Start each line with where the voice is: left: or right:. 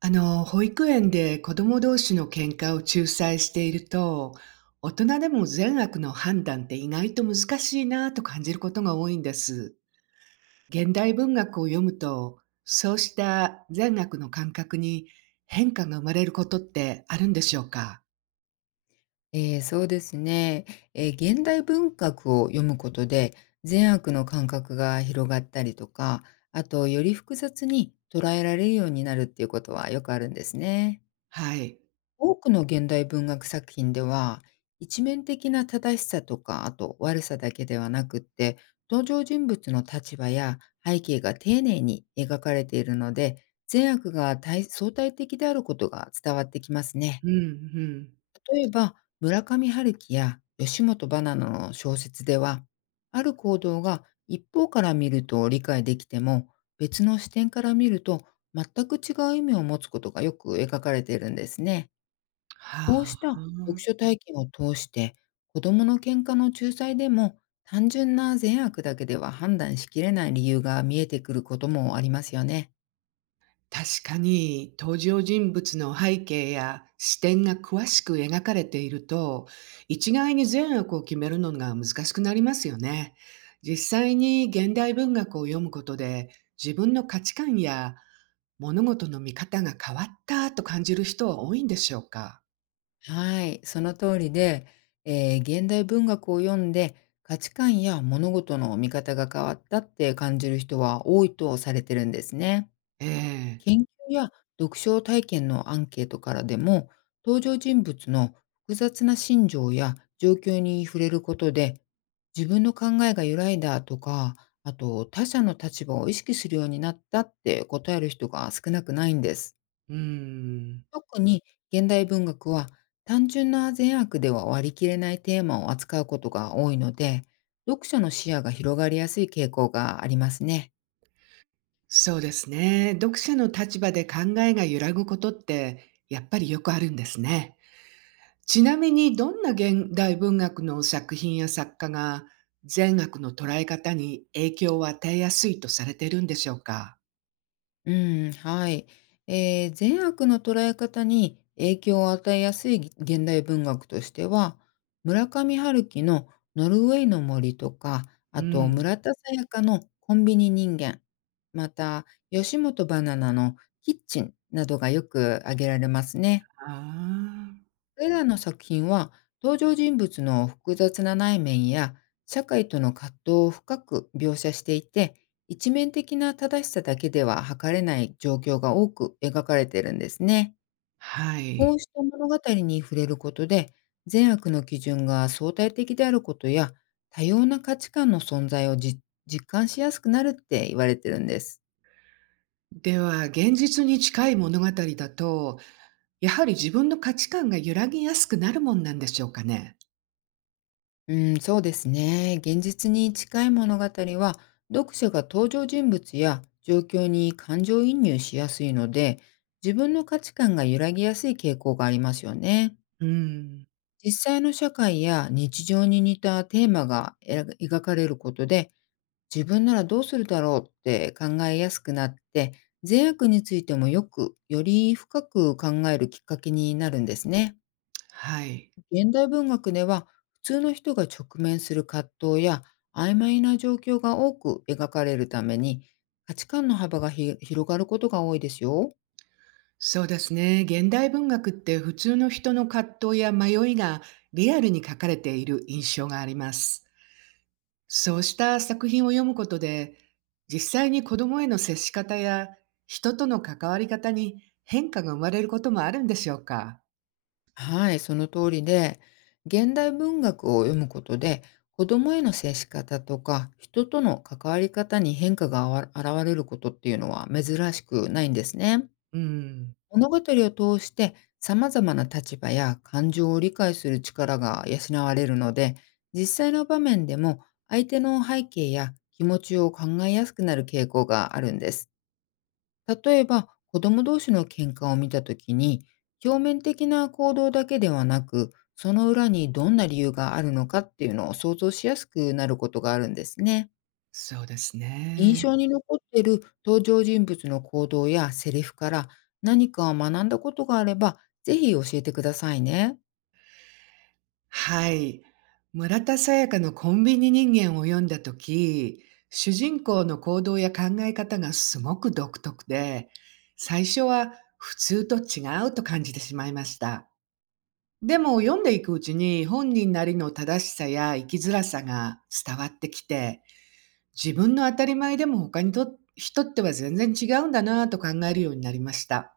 right: 保育園で子供同士の喧嘩を仲裁していると、大人でも善悪の判断って意外と難しいなぁと感じることが多いんです。現代文学を読むと、そうした善悪の感覚に変化が生まれることってあるんでしょうか？
left: そうですね。現代文学を読むことで、善悪の感覚が広がったりとか、あと、より複雑に捉えられるようになるっていうことはよくあるんですね。
right: はい。
left: 多くの現代文学作品では、一面的な正しさとか、あと悪さだけではなくって、登場人物の立場や背景が丁寧に描かれているので、善悪が相対的であることが伝わってきますね。
right: うん、うん。
left: 例えば、村上春樹や吉本バナナの小説では、ある行動が一方から見ると理解できても、別の視点から見ると全く違う意味を持つことがよく描かれているんですね。こう
right: は
left: した読書
right: あ。
left: 体験を通して、子どもの喧嘩の仲裁でも、単純な善悪だけでは判断しきれない理由が見えてくることもありますよね。
right: 確かに登場人物の背景や視点が詳しく描かれていると、一概に善悪を決めるのが難しくなりますよね。実際に現代文学を読むことで、自分の価値観や物事の見方が変わったと感じる人は多いんでしょうか？
left: はい、その通りで、現代文学を読んで価値観や物事の見方が変わったって感じる人は多いとされてるんですね。
right: ええ、
left: 研究や読書体験のアンケートからでも、登場人物の複雑な心情や状況に触れることで、自分の考えが揺らいだとか、あと他者の立場を意識するようになったって答える人が少なくないんです。
right: うん。
left: 特に現代文学は、単純な善悪では割り切れないテーマを扱うことが多いので、読者の視野が広がりやすい傾向がありますね。
right: そうですね。読者の立場で考えが揺らぐことってやっぱりよくあるんですね。ちなみに、どんな現代文学の作品や作家が善悪の捉え方に影響を与えやすいとされているんでしょうか？
left: うん、はい。善悪の捉え方に影響を与えやすい現代文学としては、村上春樹のノルウェーの森とか、
right: う
left: あと
right: ん。
left: 村田沙耶香のコンビニ人間、また吉本バナナのキッチンなどがよく挙げられますね。
right: ああ、
left: これらの作品は、登場人物の複雑な内面や社会との葛藤を深く描写していて、一面的な正しさだけでは測れない状況が多く描かれているんですね。
right: は
left: こ
right: い。
left: うした物語に触れることで、善悪の基準が相対的であることや、多様な価値観の存在を実感しやすくなるって言われてるんです。
right: では、現実に近い物語だと、やはり自分の価値観が揺らぎやすくなるもんなんでしょうかね？
left: うん、そうですね。現実に近い物語は、読者が登場人物や状況に感情移入しやすいので、自分の価値観が揺らぎやすい傾向がありますよね。
right: うん、
left: 実際の社会や日常に似たテーマが描かれることで、自分ならどうするだろうって考えやすくなって、善悪についてもよく、より深く考えるきっかけになるんですね。
right: はい。
left: 現代文学では、普通の人が直面する葛藤や曖昧な状況が多く描かれるために、価値観の幅が広がることが多いですよ。
right: そうですね。現代文学って、普通の人の葛藤や迷いがリアルに書かれている印象があります。そうした作品を読むことで、実際に子供への接し方や人との関わり方に変化が生まれることもあるんでしょうか？
left: はい、その通りで、現代文学を読むことで、子供への接し方とか人との関わり方に変化が現れることっていうのは珍しくないんですね。
right: うん、
left: 物語を通して、様々な立場や感情を理解する力が養われるので、実際の場面でも相手の背景や気持ちを考えやすくなる傾向があるんです。例えば、子供同士の喧嘩を見たときに、表面的な行動だけではなく、その裏にどんな理由があるのかっていうのを想像しやすくなることがあるんですね。
right: そうです
left: 印
right: ね。
left: 象に残っている登場人物の行動やセリフから何かを学んだことがあれば、ぜひ教えてくださいね。
right: はい。村田沙耶香のコンビニ人間を読んだとき、主人公の行動や考え方がすごく独特で、最初は普通と違うと感じてしまいました。でも、読んでいくうちに本人なりの正しさや生きづらさが伝わってきて、自分の当たり前でも他にと人っては全然違うんだなぁと考えるようになりました。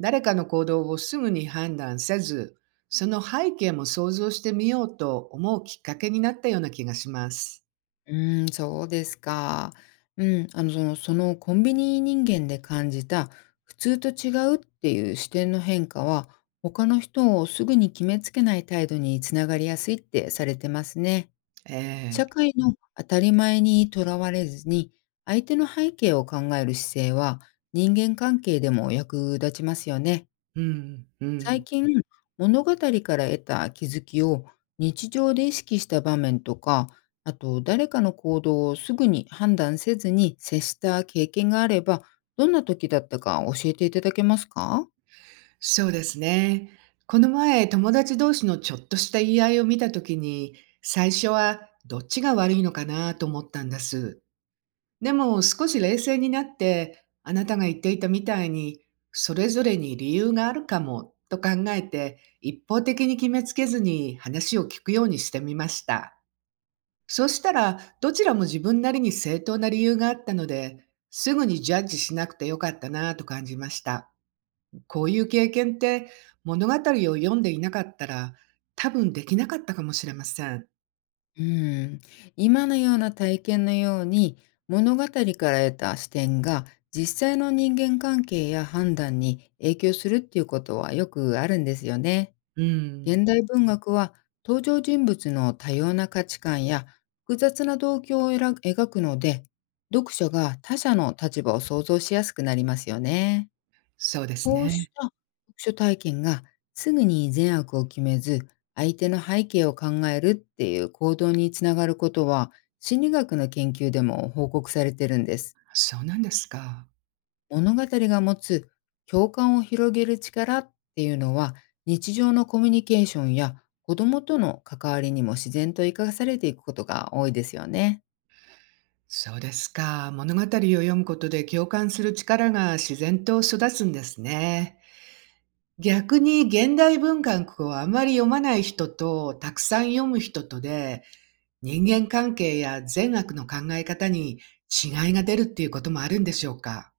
right: 誰かの行動をすぐに判断せず、その背景も想像してみようと思うきっかけになったような気がします。
left: うーん、そうですか。うん、そのコンビニ人間で感じた普通と違うっていう視点の変化は、他の人をすぐに決めつけない態度につながりやすいってされてますね。
right: ええ、
left: 社会の当たり前にとらわれずに、相手の背景を考える姿勢は、人間関係でも役立ちますよね。
right: うん、う
left: 最
right: ん。
left: 近、物語から得た気づきを日常で意識した場面とか、あと誰かの行動をすぐに判断せずに接した経験があれば、どんな時だったか教えていただけますか？
right: そうですね。この前、友達同士のちょっとした言い合いを見たときに、最初はどっちが悪いのかなと思ったんです。でも、少し冷静になって、あなたが言っていたみたいに、それぞれに理由があるかもと考えて、一方的に決めつけずに話を聞くようにしてみました。そしたら、どちらも自分なりに正当な理由があったので、すぐにジャッジしなくてよかったなぁと感じました。こういう経験って、物語を読んでいなかったら多分できなかったかもしれません。
left: うん、今のような体験のように、物語から得た視点が実際の人間関係や判断に影響するっていうことはよくあるんですよね。
right: うん。
left: 現代文学は、登場人物の多様な価値観や複雑な動機を描くので、読者が他者の立場を想像しやすくなりますよね。
right: そうです
left: こうし
right: ね。
left: た読書体験が、すぐに善悪を決めず、相手の背景を考えるっていう行動につながることは、心理学の研究でも報告されてるんです。
right: そうなんですか。
left: 物語が持つ共感を広げる力っていうのは、日常のコミュニケーションや子供との関わりにも自然と生かされていくことが多いですよね。
right: そうですか。物語を読むことで共感する力が自然と育つんですね。逆に、現代文学をあまり読まない人とたくさん読む人とで、人間関係や善悪の考え方に違いが出るっていうこともあるんでしょうか？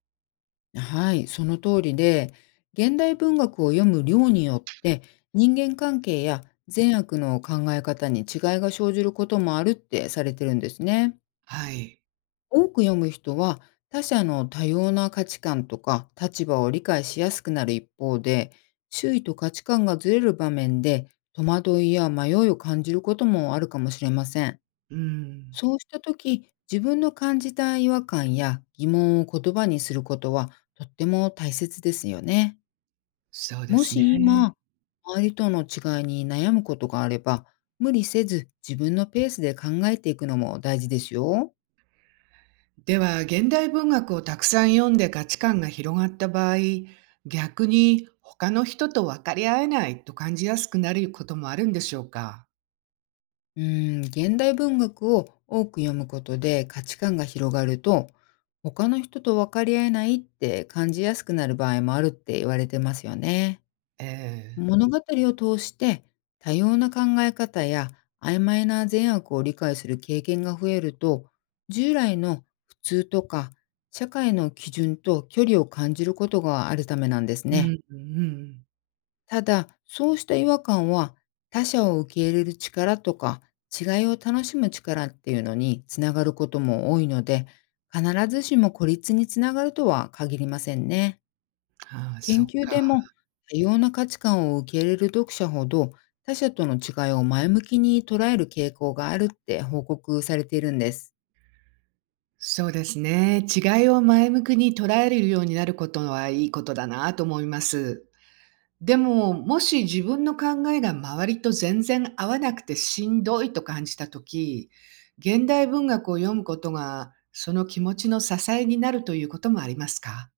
left: はい、その通りで、現代文学を読む量によって、人間関係や善悪の考え方に違いが生じることもあるってされてるんですね。
right: はい。
left: 多く読む人は、他者の多様な価値観とか立場を理解しやすくなる一方で、周囲と価値観がずれる場面で戸惑いや迷いを感じることもあるかもしれません。
right: うん。
left: そうした時、自分の感じた違和感や疑問を言葉にすることは、とっても大切ですよね。
right: そうで
left: も
right: す
left: し
right: ね。
left: 今、周りとの違いに悩むことがあれば、無理せず自分のペースで考えていくのも大事ですよ。
right: では、現代文学をたくさん読んで価値観が広がった場合、逆に他の人と分かり合えないと感じやすくなることもあるんでしょうか？
left: うん、現代文学を多く読むことで価値観が広がると、他の人と分かり合えないって感じやすくなる場合もあるって言われてますよね。
right: ええ。
left: 物語を通して、多様な考え方や曖昧な善悪を理解する経験が増えると、従来の普通とか社会の基準と距離を感じることがあるためなんです
right: う
left: ね。
right: んうん。
left: ただ、そうした違和感は、他者を受け入れる力とか、違いを楽しむ力っていうのにつながることも多いので、必ずしも孤立につながるとは限りませんね。
right: ああ、そ
left: 研
right: っ
left: 究
right: か。
left: でも、多様な価値観を受け入れる読者ほど、他者との違いを前向きに捉える傾向があるって報告されているんです。
right: そうですね。違いを前向きに捉えるようになることはいいことだなと思います。でも、もし自分の考えが周りと全然合わなくてしんどいと感じたとき、現代文学を読むことが、その気持ちの支えになるということもありますか？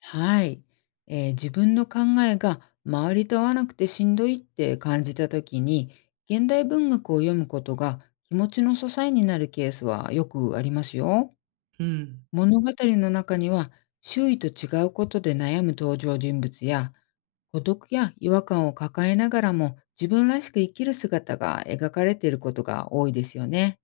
left: はい。自分の考えが周りと合わなくてしんどいって感じた時に、現代文学を読むことが気持ちの支えになるケースはよくありますよ。
right: うん、
left: 物語の中には、周囲と違うことで悩む登場人物や、孤独や違和感を抱えながらも自分らしく生きる姿が描かれていることが多いですよね。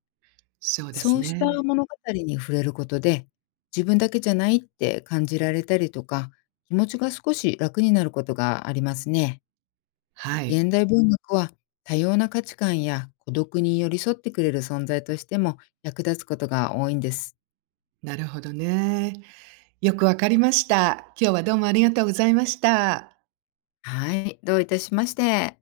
right: そうです
left: そうした
right: ね。
left: 物語に触れることで、自分だけじゃないって感じられたりとか、気持ちが少し楽になることがありますね。
right: はい、
left: 現代文学は、多様な価値観や孤独に寄り添ってくれる存在としても役立つことが多いんです。
right: なるほどね。よくわかりました。今日はどうもありがとうございました。
left: はい、どういたしまして。